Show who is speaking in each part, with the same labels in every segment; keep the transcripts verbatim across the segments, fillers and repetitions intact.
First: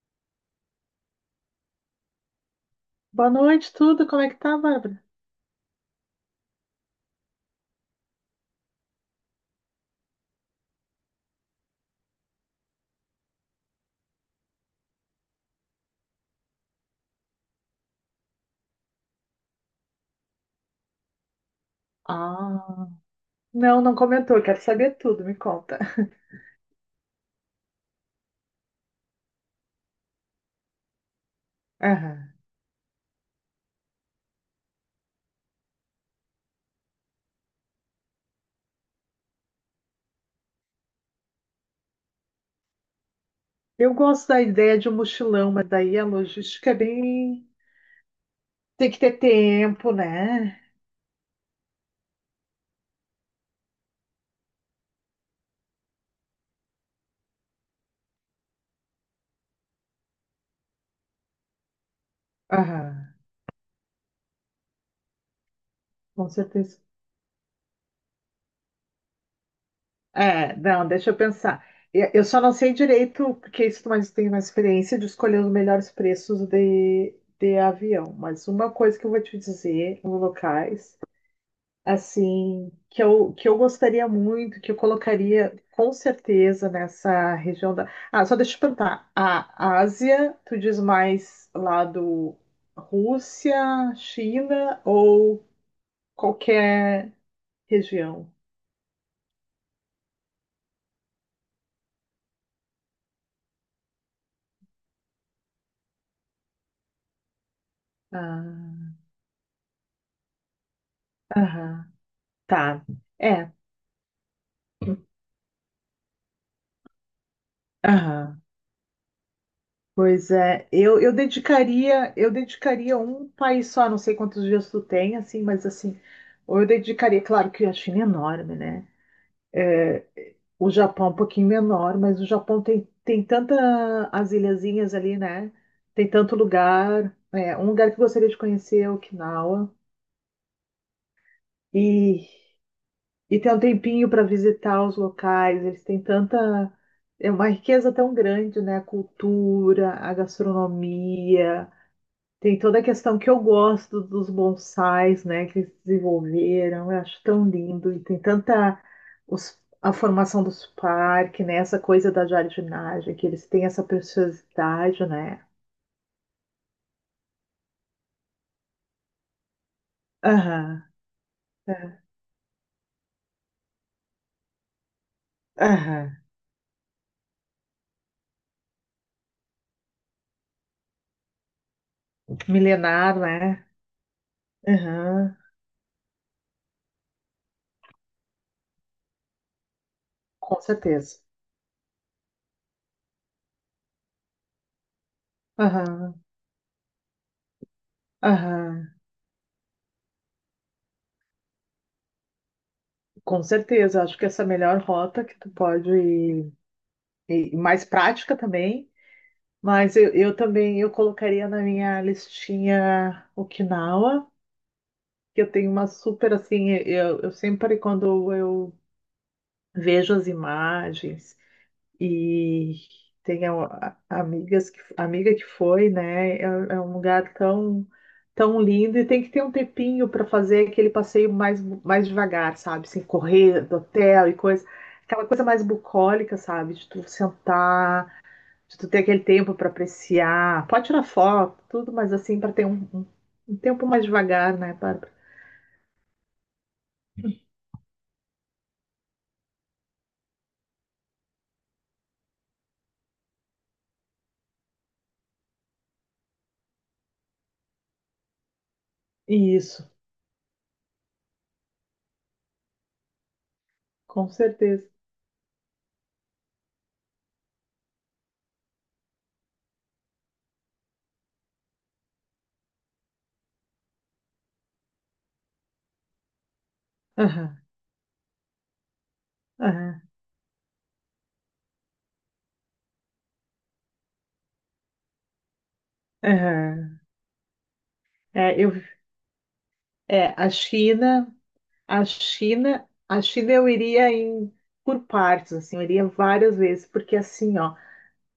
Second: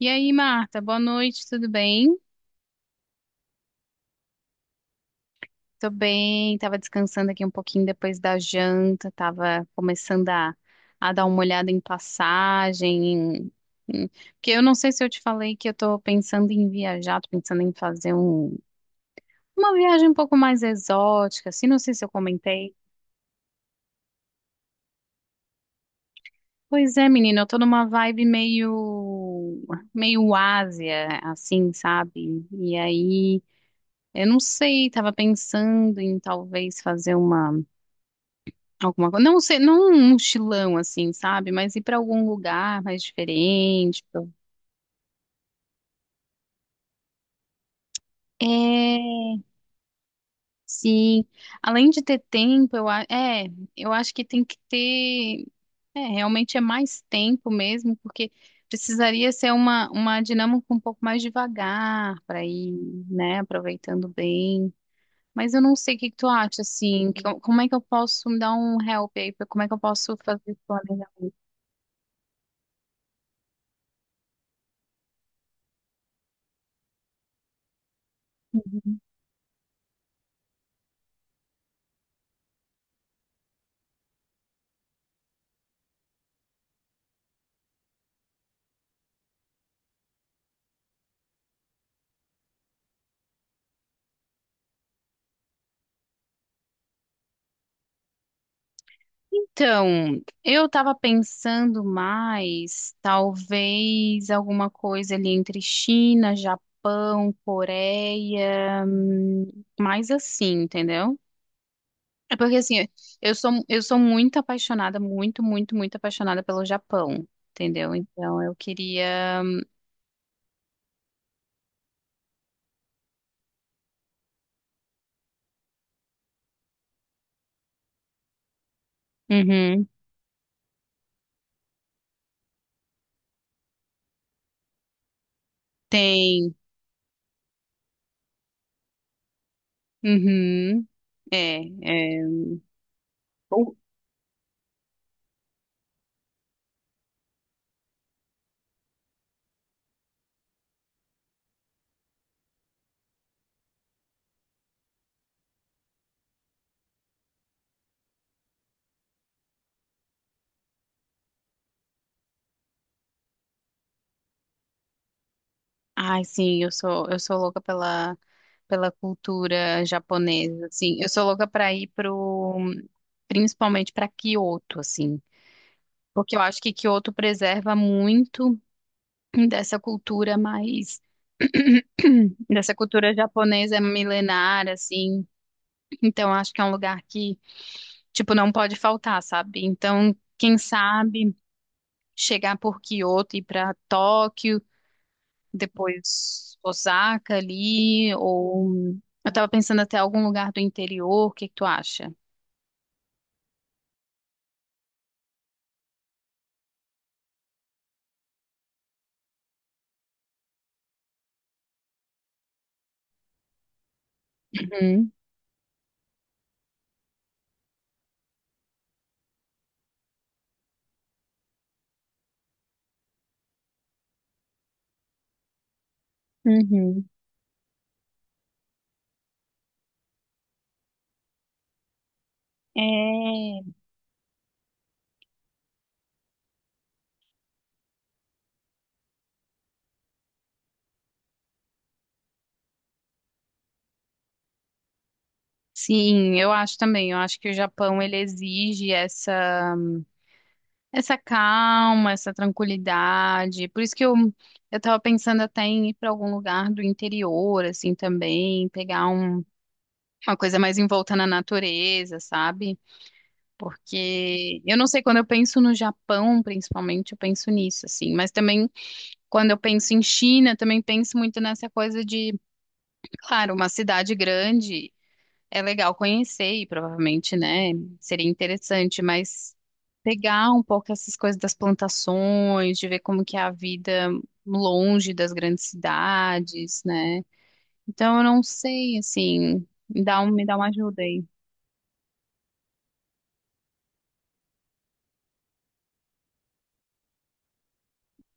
Speaker 1: E aí, Marta, boa noite, tudo bem?
Speaker 2: Boa noite, tudo. Como é que tá, Bárbara?
Speaker 1: Tô bem, tava descansando aqui um pouquinho depois da janta, tava começando a, a dar uma olhada em passagem, em- em- porque eu não sei se eu te falei que eu tô pensando em viajar, tô pensando em fazer um, uma viagem um pouco mais exótica, assim, não sei se eu comentei.
Speaker 2: Ah, não, não comentou. Quero saber tudo, me conta.
Speaker 1: Pois é, menina, eu tô numa vibe meio, meio Ásia, assim,
Speaker 2: Aham.
Speaker 1: sabe? E aí, eu não sei, tava pensando em talvez fazer uma alguma coisa. Não sei, não um mochilão assim, sabe? Mas ir para algum lugar mais
Speaker 2: Eu
Speaker 1: diferente. pra-
Speaker 2: gosto da ideia de um mochilão, mas daí a logística é bem. Tem que ter
Speaker 1: É,
Speaker 2: tempo, né?
Speaker 1: sim. Além de ter tempo, eu, a- é, eu acho que tem que ter. É, realmente é mais tempo mesmo, porque precisaria ser uma, uma dinâmica um pouco mais devagar para ir,
Speaker 2: Aham,
Speaker 1: né? Aproveitando bem. Mas eu não sei o que que tu
Speaker 2: com
Speaker 1: acha,
Speaker 2: certeza.
Speaker 1: assim. Que- como é que eu posso me dar um help aí? pra- Como é que eu posso fazer
Speaker 2: É, não,
Speaker 1: planejar?
Speaker 2: deixa eu pensar. Eu eu só não sei direito, porque isso mais tem uma experiência de escolher os melhores preços de, de avião. Mas uma coisa que eu vou te dizer, os locais. Assim, que eu, que eu gostaria muito, que eu colocaria com certeza nessa região da. Ah, só deixa eu te perguntar. A Ásia, tu diz mais lá do Rússia, China ou qualquer região?
Speaker 1: Então, eu estava pensando mais, talvez alguma coisa ali entre China, Japão, Coreia,
Speaker 2: Ah,
Speaker 1: hum, mais assim, entendeu?
Speaker 2: aham,
Speaker 1: É porque
Speaker 2: tá.
Speaker 1: assim, eu sou
Speaker 2: É,
Speaker 1: eu sou muito apaixonada, muito, muito, muito apaixonada pelo Japão, entendeu? Então,
Speaker 2: aham.
Speaker 1: eu queria,
Speaker 2: Pois é, eu, eu dedicaria, eu dedicaria um país só, não sei quantos dias tu tem, assim, mas assim, ou eu dedicaria, claro que a China é enorme, né?
Speaker 1: uhum,
Speaker 2: É, o Japão é um pouquinho menor, mas o Japão tem, tem tanta as ilhazinhas ali, né? Tem tanto
Speaker 1: tem,
Speaker 2: lugar. É, um lugar que eu gostaria de conhecer é Okinawa.
Speaker 1: uhum, é, é.
Speaker 2: E, e tem um tempinho para visitar os locais. Eles têm tanta. É uma riqueza tão grande, né? A cultura, a gastronomia. Tem toda a questão que eu gosto dos bonsais, né, que eles desenvolveram, eu acho tão lindo, e tem tanta os- a formação dos parques, né, essa coisa da jardinagem, que eles têm essa preciosidade, né?
Speaker 1: Ai, sim, eu sou, eu sou louca pela, pela cultura japonesa,
Speaker 2: Aham,
Speaker 1: assim. Eu sou louca para ir
Speaker 2: é,
Speaker 1: pro, principalmente para Kyoto, assim,
Speaker 2: aham.
Speaker 1: porque eu acho que Kyoto preserva muito dessa cultura mais dessa cultura
Speaker 2: Milenar, né?
Speaker 1: japonesa milenar, assim.
Speaker 2: Aham,
Speaker 1: Então, eu acho que é um lugar que, tipo, não pode faltar, sabe? Então, quem
Speaker 2: com certeza.
Speaker 1: sabe chegar por Kyoto e ir para Tóquio
Speaker 2: Aham,
Speaker 1: depois Osaka ali,
Speaker 2: aham,
Speaker 1: ou eu tava pensando até algum lugar do interior, o que que tu acha?
Speaker 2: com certeza. Acho que essa é a melhor rota que tu pode ir, e mais prática também. Mas eu, eu também eu colocaria na minha listinha Okinawa,
Speaker 1: Uhum,
Speaker 2: que eu tenho uma super assim, eu, eu sempre quando eu vejo as imagens e tenho a- a- amigas que, amiga que foi, né? É, é um
Speaker 1: uhum.
Speaker 2: lugar tão tão lindo e tem que ter um tempinho para fazer aquele passeio mais mais devagar, sabe? Sem
Speaker 1: É,
Speaker 2: correr do hotel e coisa, aquela coisa mais bucólica, sabe? De tu sentar de tu ter aquele tempo para apreciar. Pode tirar foto, tudo, mas assim, para ter um, um, um, tempo mais devagar, né, Bárbara?
Speaker 1: sim, eu acho também. Eu acho que o Japão ele exige essa essa calma, essa tranquilidade. Por isso que eu eu tava pensando até em ir para algum lugar do interior assim também, pegar um,
Speaker 2: Isso,
Speaker 1: uma coisa mais envolta na natureza, sabe?
Speaker 2: com
Speaker 1: Porque eu não
Speaker 2: certeza.
Speaker 1: sei quando eu penso no Japão, principalmente, eu penso nisso assim, mas também quando eu penso em China, também penso muito nessa coisa de, claro, uma cidade grande é legal conhecer e provavelmente,
Speaker 2: Aham,
Speaker 1: né, seria interessante, mas
Speaker 2: aham,
Speaker 1: pegar um pouco essas coisas das plantações, de ver como que é a vida longe das grandes cidades,
Speaker 2: aham.
Speaker 1: né? Então eu não
Speaker 2: É, eu,
Speaker 1: sei, assim, me dá
Speaker 2: é,
Speaker 1: um, me
Speaker 2: a
Speaker 1: dá uma ajuda aí.
Speaker 2: China, a China, a China eu iria em, por partes, assim, eu iria várias vezes, porque assim, ó,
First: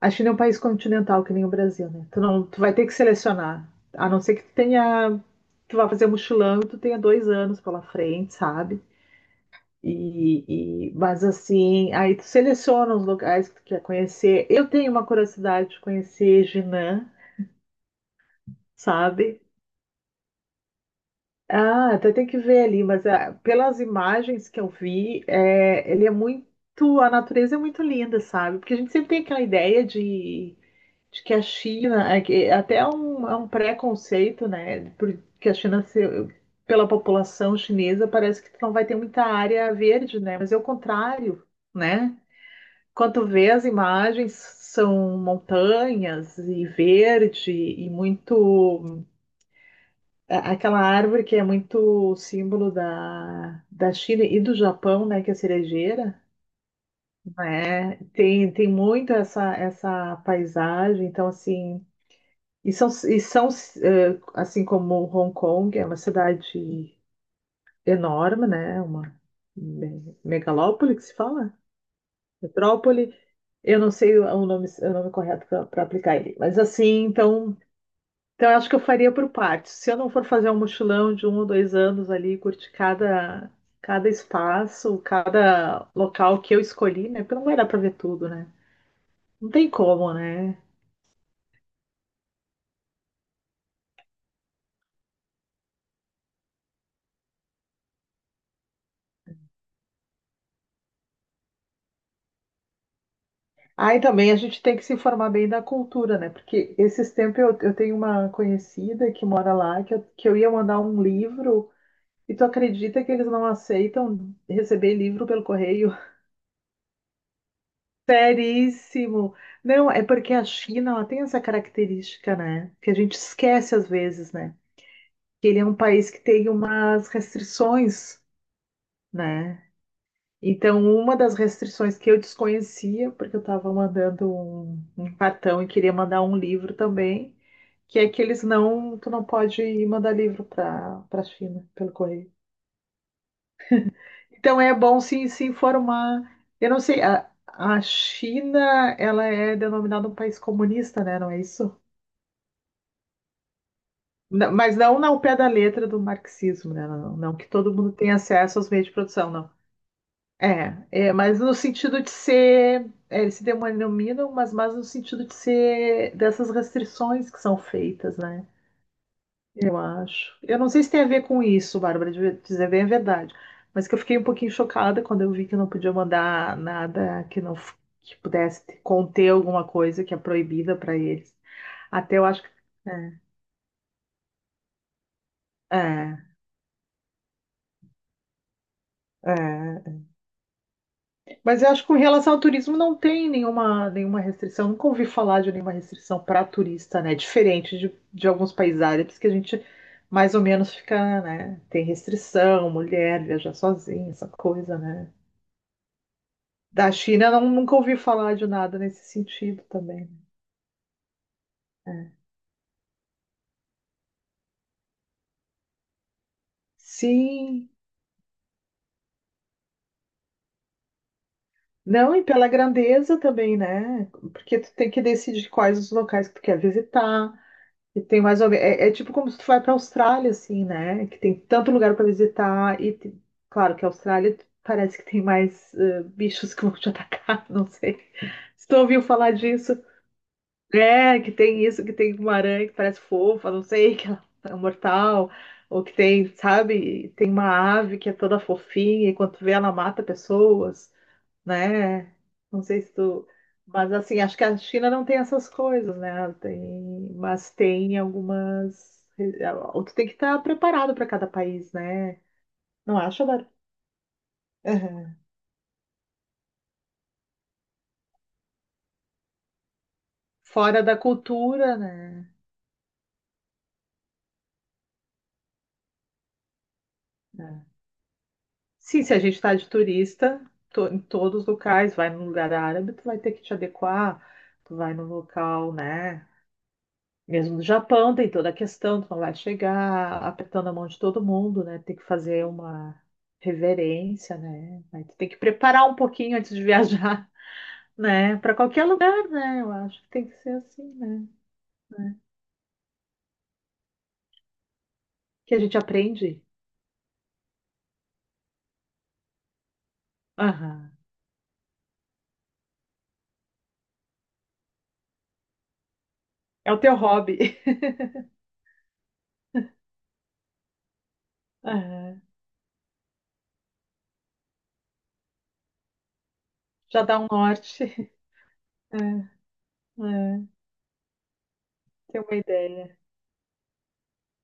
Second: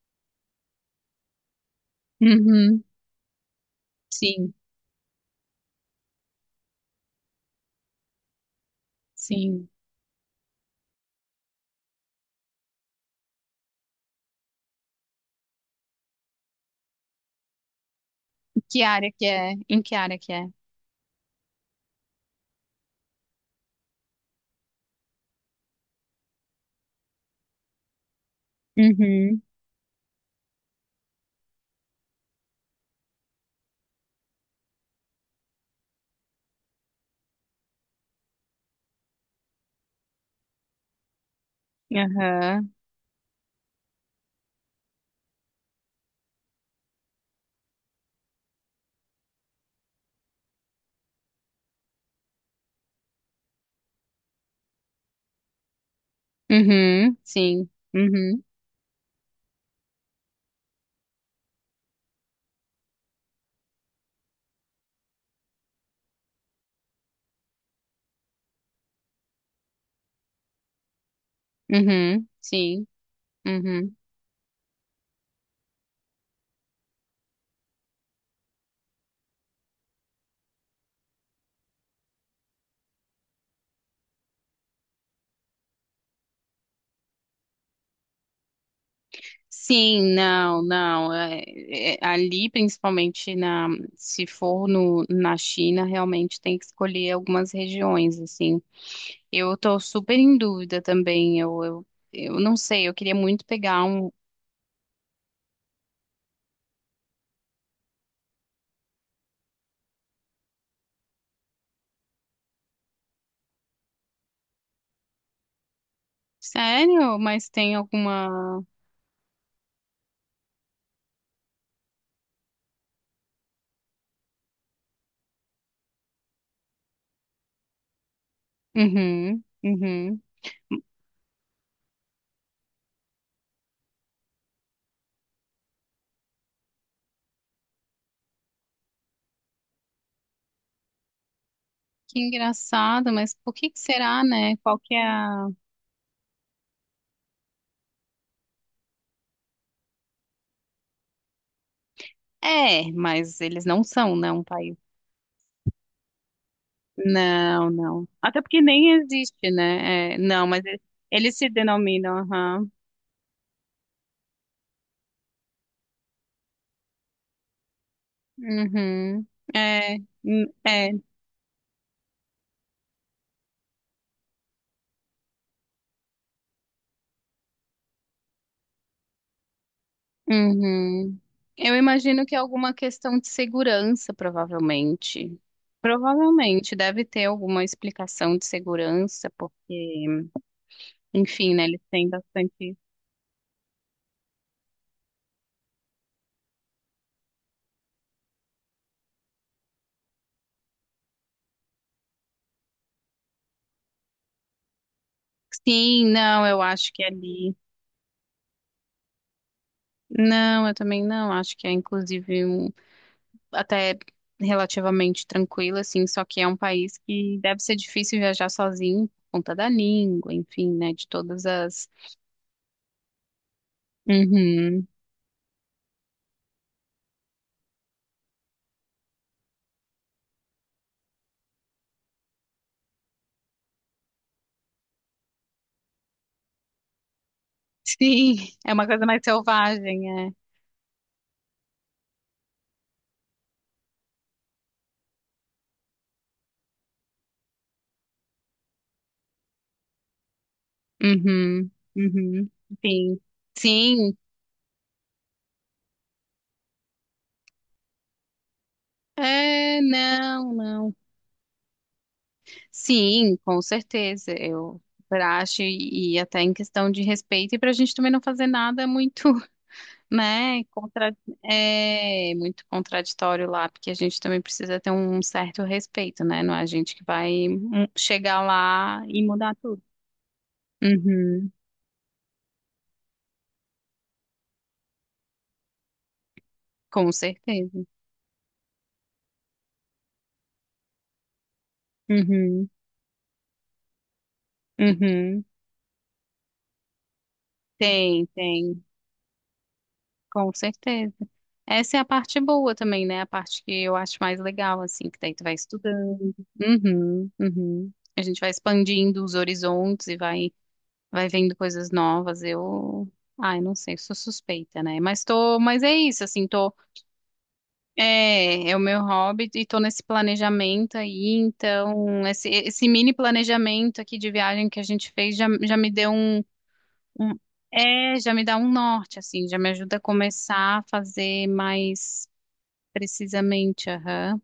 Speaker 2: a China é um país continental que nem o Brasil, né? Tu não, tu vai
Speaker 1: Uhum,
Speaker 2: ter que selecionar, a não ser que tu
Speaker 1: sim,
Speaker 2: tenha, tu vá fazer mochilão e tu tenha dois anos pela frente, sabe?
Speaker 1: sim.
Speaker 2: E, e- mas assim, aí tu seleciona os locais que tu quer conhecer. Eu tenho uma curiosidade de conhecer Jinan,
Speaker 1: Em Que área que
Speaker 2: sabe?
Speaker 1: é? Em que área que é?
Speaker 2: Ah, até tem que ver ali, mas ah, pelas imagens que eu vi, é, ele é muito, a natureza é muito linda, sabe? Porque a gente sempre tem
Speaker 1: Uhum,
Speaker 2: aquela ideia de, de que a China, é que- até é um, é um preconceito, né? Porque a China, se- pela população chinesa, parece que tu não vai ter muita área verde, né? Mas é o contrário, né?
Speaker 1: aham,
Speaker 2: Quando vê as imagens, são montanhas e verde e muito. a- Aquela árvore que é muito símbolo da, da China e do Japão, né? Que é a cerejeira,
Speaker 1: uhum, sim,
Speaker 2: né?
Speaker 1: uhum.
Speaker 2: Tem, tem muito essa, essa paisagem. Então, assim. E são, e são eh, assim como Hong Kong, é uma cidade enorme, né? Uma me- megalópole que se fala?
Speaker 1: Uhum, sim,
Speaker 2: Metrópole. Eu não
Speaker 1: uhum.
Speaker 2: sei o nome, o nome correto para aplicar ele. Mas assim, então, então eu acho que eu faria por partes. Se eu não for fazer um mochilão de um ou dois anos ali, curtir cada, cada espaço, cada local que eu escolhi, né? Porque não vai dar para ver tudo, né? Não tem como,
Speaker 1: Sim,
Speaker 2: né?
Speaker 1: não, não. É- é- ali, principalmente na, se for no, na China, realmente tem que escolher algumas regiões, assim. Eu tô super em dúvida também. Eu, eu, eu não sei, eu queria muito pegar
Speaker 2: Aí
Speaker 1: um.
Speaker 2: também a gente tem que se informar bem da cultura, né? Porque esses tempos eu, eu tenho uma conhecida que mora lá, que eu, que eu ia mandar um livro, e tu acredita que eles não aceitam receber livro pelo correio?
Speaker 1: Sério? Mas tem alguma.
Speaker 2: Seríssimo. Não, é porque a China, ela tem essa característica, né? Que a gente esquece às vezes, né? Que ele é um país que tem umas restrições,
Speaker 1: Uhum,
Speaker 2: né?
Speaker 1: uhum.
Speaker 2: Então, uma das restrições que eu desconhecia, porque eu estava mandando um, um cartão e queria mandar um livro também, que é que eles não, tu não pode mandar livro para para China pelo
Speaker 1: Que
Speaker 2: correio.
Speaker 1: engraçado, mas por que que será, né?
Speaker 2: Então, é
Speaker 1: Qual que
Speaker 2: bom
Speaker 1: é
Speaker 2: se, se
Speaker 1: a...
Speaker 2: informar. Eu não sei, a, a China, ela é denominada um país comunista, né? Não é isso?
Speaker 1: É, mas eles não são, né, um
Speaker 2: Não,
Speaker 1: país
Speaker 2: mas não ao pé da letra do marxismo, né? Não, não que
Speaker 1: não,
Speaker 2: todo mundo
Speaker 1: não.
Speaker 2: tenha
Speaker 1: Até
Speaker 2: acesso
Speaker 1: porque
Speaker 2: aos meios
Speaker 1: nem
Speaker 2: de produção, não.
Speaker 1: existe, né? É, não, mas
Speaker 2: É,
Speaker 1: eles,
Speaker 2: é,
Speaker 1: eles
Speaker 2: mas
Speaker 1: se
Speaker 2: no sentido de
Speaker 1: denominam, aham.
Speaker 2: ser, é, eles se denominam, mas, mas no sentido de ser dessas restrições que são feitas, né?
Speaker 1: Uhum.
Speaker 2: Eu
Speaker 1: É,
Speaker 2: acho.
Speaker 1: hum,
Speaker 2: Eu não sei
Speaker 1: é,
Speaker 2: se tem a ver com isso, Bárbara, de dizer bem a verdade, mas que eu fiquei um pouquinho chocada quando eu vi que não podia mandar nada que não f- que pudesse conter alguma coisa que é proibida para
Speaker 1: uhum.
Speaker 2: eles.
Speaker 1: Eu
Speaker 2: Até eu
Speaker 1: imagino que é
Speaker 2: acho que.
Speaker 1: alguma questão de segurança, provavelmente.
Speaker 2: É,
Speaker 1: Provavelmente deve ter alguma explicação de segurança,
Speaker 2: é. É.
Speaker 1: porque, enfim,
Speaker 2: Mas
Speaker 1: né,
Speaker 2: eu
Speaker 1: eles
Speaker 2: acho que com
Speaker 1: têm
Speaker 2: relação ao
Speaker 1: bastante.
Speaker 2: turismo não tem nenhuma, nenhuma restrição. Nunca ouvi falar de nenhuma restrição para turista, né? Diferente de, de alguns países árabes que a gente mais ou menos fica, né? Tem restrição, mulher viajar sozinha, essa coisa, né?
Speaker 1: Sim, não, eu acho
Speaker 2: Da
Speaker 1: que é
Speaker 2: China, não,
Speaker 1: ali.
Speaker 2: nunca ouvi falar de nada nesse sentido também.
Speaker 1: Não, eu também não. Acho que é
Speaker 2: Né?
Speaker 1: inclusive um. Até relativamente tranquila, assim, só que é um país que deve
Speaker 2: Sim.
Speaker 1: ser difícil viajar sozinho por conta da língua, enfim, né, de todas as...
Speaker 2: Não, e pela grandeza também, né? Porque tu
Speaker 1: Uhum.
Speaker 2: tem que decidir quais os locais que tu quer visitar. E tem mais ou menos, é, é tipo como se tu vai para a Austrália, assim, né? Que tem tanto lugar para visitar e, te- claro, que a Austrália parece que tem mais eh, bichos que vão te atacar, não sei.
Speaker 1: Sim,
Speaker 2: Se
Speaker 1: é
Speaker 2: tu
Speaker 1: uma
Speaker 2: ouviu
Speaker 1: coisa mais
Speaker 2: falar disso,
Speaker 1: selvagem, é.
Speaker 2: é, que tem isso, que tem uma aranha que parece fofa, não sei, que ela é mortal, ou que tem, sabe, tem uma ave que é toda fofinha e quando tu vê ela mata pessoas
Speaker 1: Uhum,
Speaker 2: né?
Speaker 1: uhum,
Speaker 2: Não sei se
Speaker 1: sim,
Speaker 2: tu. Mas
Speaker 1: sim,
Speaker 2: assim, acho que a China não tem essas coisas, né? Tem... Mas tem algumas.
Speaker 1: é,
Speaker 2: O Tu tem que estar
Speaker 1: não, não,
Speaker 2: preparado para cada país, né? Não acha,
Speaker 1: sim,
Speaker 2: Bárbara?
Speaker 1: com certeza, eu
Speaker 2: Aham.
Speaker 1: super acho, e, e até em questão de respeito, e pra gente também não fazer nada muito. Né?
Speaker 2: Fora da
Speaker 1: Contra...
Speaker 2: cultura, né?
Speaker 1: É muito contraditório lá, porque a gente também precisa ter um certo respeito, né? Não é a gente que vai
Speaker 2: É.
Speaker 1: hum, chegar lá
Speaker 2: Sim, se a
Speaker 1: e
Speaker 2: gente está
Speaker 1: mudar
Speaker 2: de
Speaker 1: tudo.
Speaker 2: turista, to- em todos os
Speaker 1: Uhum,
Speaker 2: locais, vai num lugar árabe, tu vai ter que te adequar, tu vai num local, né?
Speaker 1: com
Speaker 2: Mesmo no
Speaker 1: certeza.
Speaker 2: Japão, tem toda a questão, tu não vai chegar apertando a mão de todo mundo, né? Tem que fazer
Speaker 1: Uhum,
Speaker 2: uma reverência, né? Aí tu tem que
Speaker 1: uhum.
Speaker 2: preparar um pouquinho antes de viajar,
Speaker 1: Tem,
Speaker 2: né? Para
Speaker 1: tem,
Speaker 2: qualquer lugar, né? Eu acho que tem que
Speaker 1: com
Speaker 2: ser assim,
Speaker 1: certeza.
Speaker 2: né?
Speaker 1: Essa é a parte boa também, né? A parte que eu acho mais legal, assim, que daí tu vai
Speaker 2: Que a gente
Speaker 1: estudando.
Speaker 2: aprende.
Speaker 1: Uhum, uhum. A gente vai expandindo os horizontes e vai
Speaker 2: Aham.
Speaker 1: vai vendo coisas novas. Eu, ai, não sei, sou suspeita, né? Mas tô, mas é isso, assim,
Speaker 2: É
Speaker 1: tô,
Speaker 2: o teu hobby.
Speaker 1: é, é o meu hobby e tô nesse planejamento aí,
Speaker 2: Aham.
Speaker 1: então esse, esse mini planejamento aqui de viagem que a gente fez já, já me deu um,
Speaker 2: Já dá um
Speaker 1: um-
Speaker 2: norte.
Speaker 1: é, já me dá um
Speaker 2: É,
Speaker 1: norte, assim, já me ajuda a
Speaker 2: é.
Speaker 1: começar a fazer
Speaker 2: Tem
Speaker 1: mais
Speaker 2: uma ideia.
Speaker 1: precisamente, aham.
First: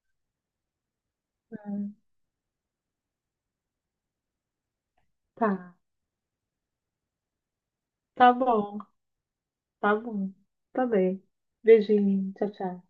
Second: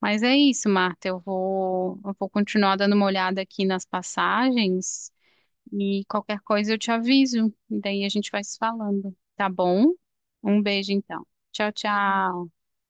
Speaker 1: Mas é isso, Marta. Eu vou, eu vou continuar dando uma olhada aqui nas passagens.
Speaker 2: Tá.
Speaker 1: E qualquer coisa eu te aviso. E daí a gente
Speaker 2: Tá
Speaker 1: vai se
Speaker 2: bom.
Speaker 1: falando. Tá bom?
Speaker 2: Tá bom.
Speaker 1: Um
Speaker 2: Tá
Speaker 1: beijo
Speaker 2: bem.
Speaker 1: então. Tchau,
Speaker 2: Beijinho.
Speaker 1: tchau.
Speaker 2: Tchau, tchau.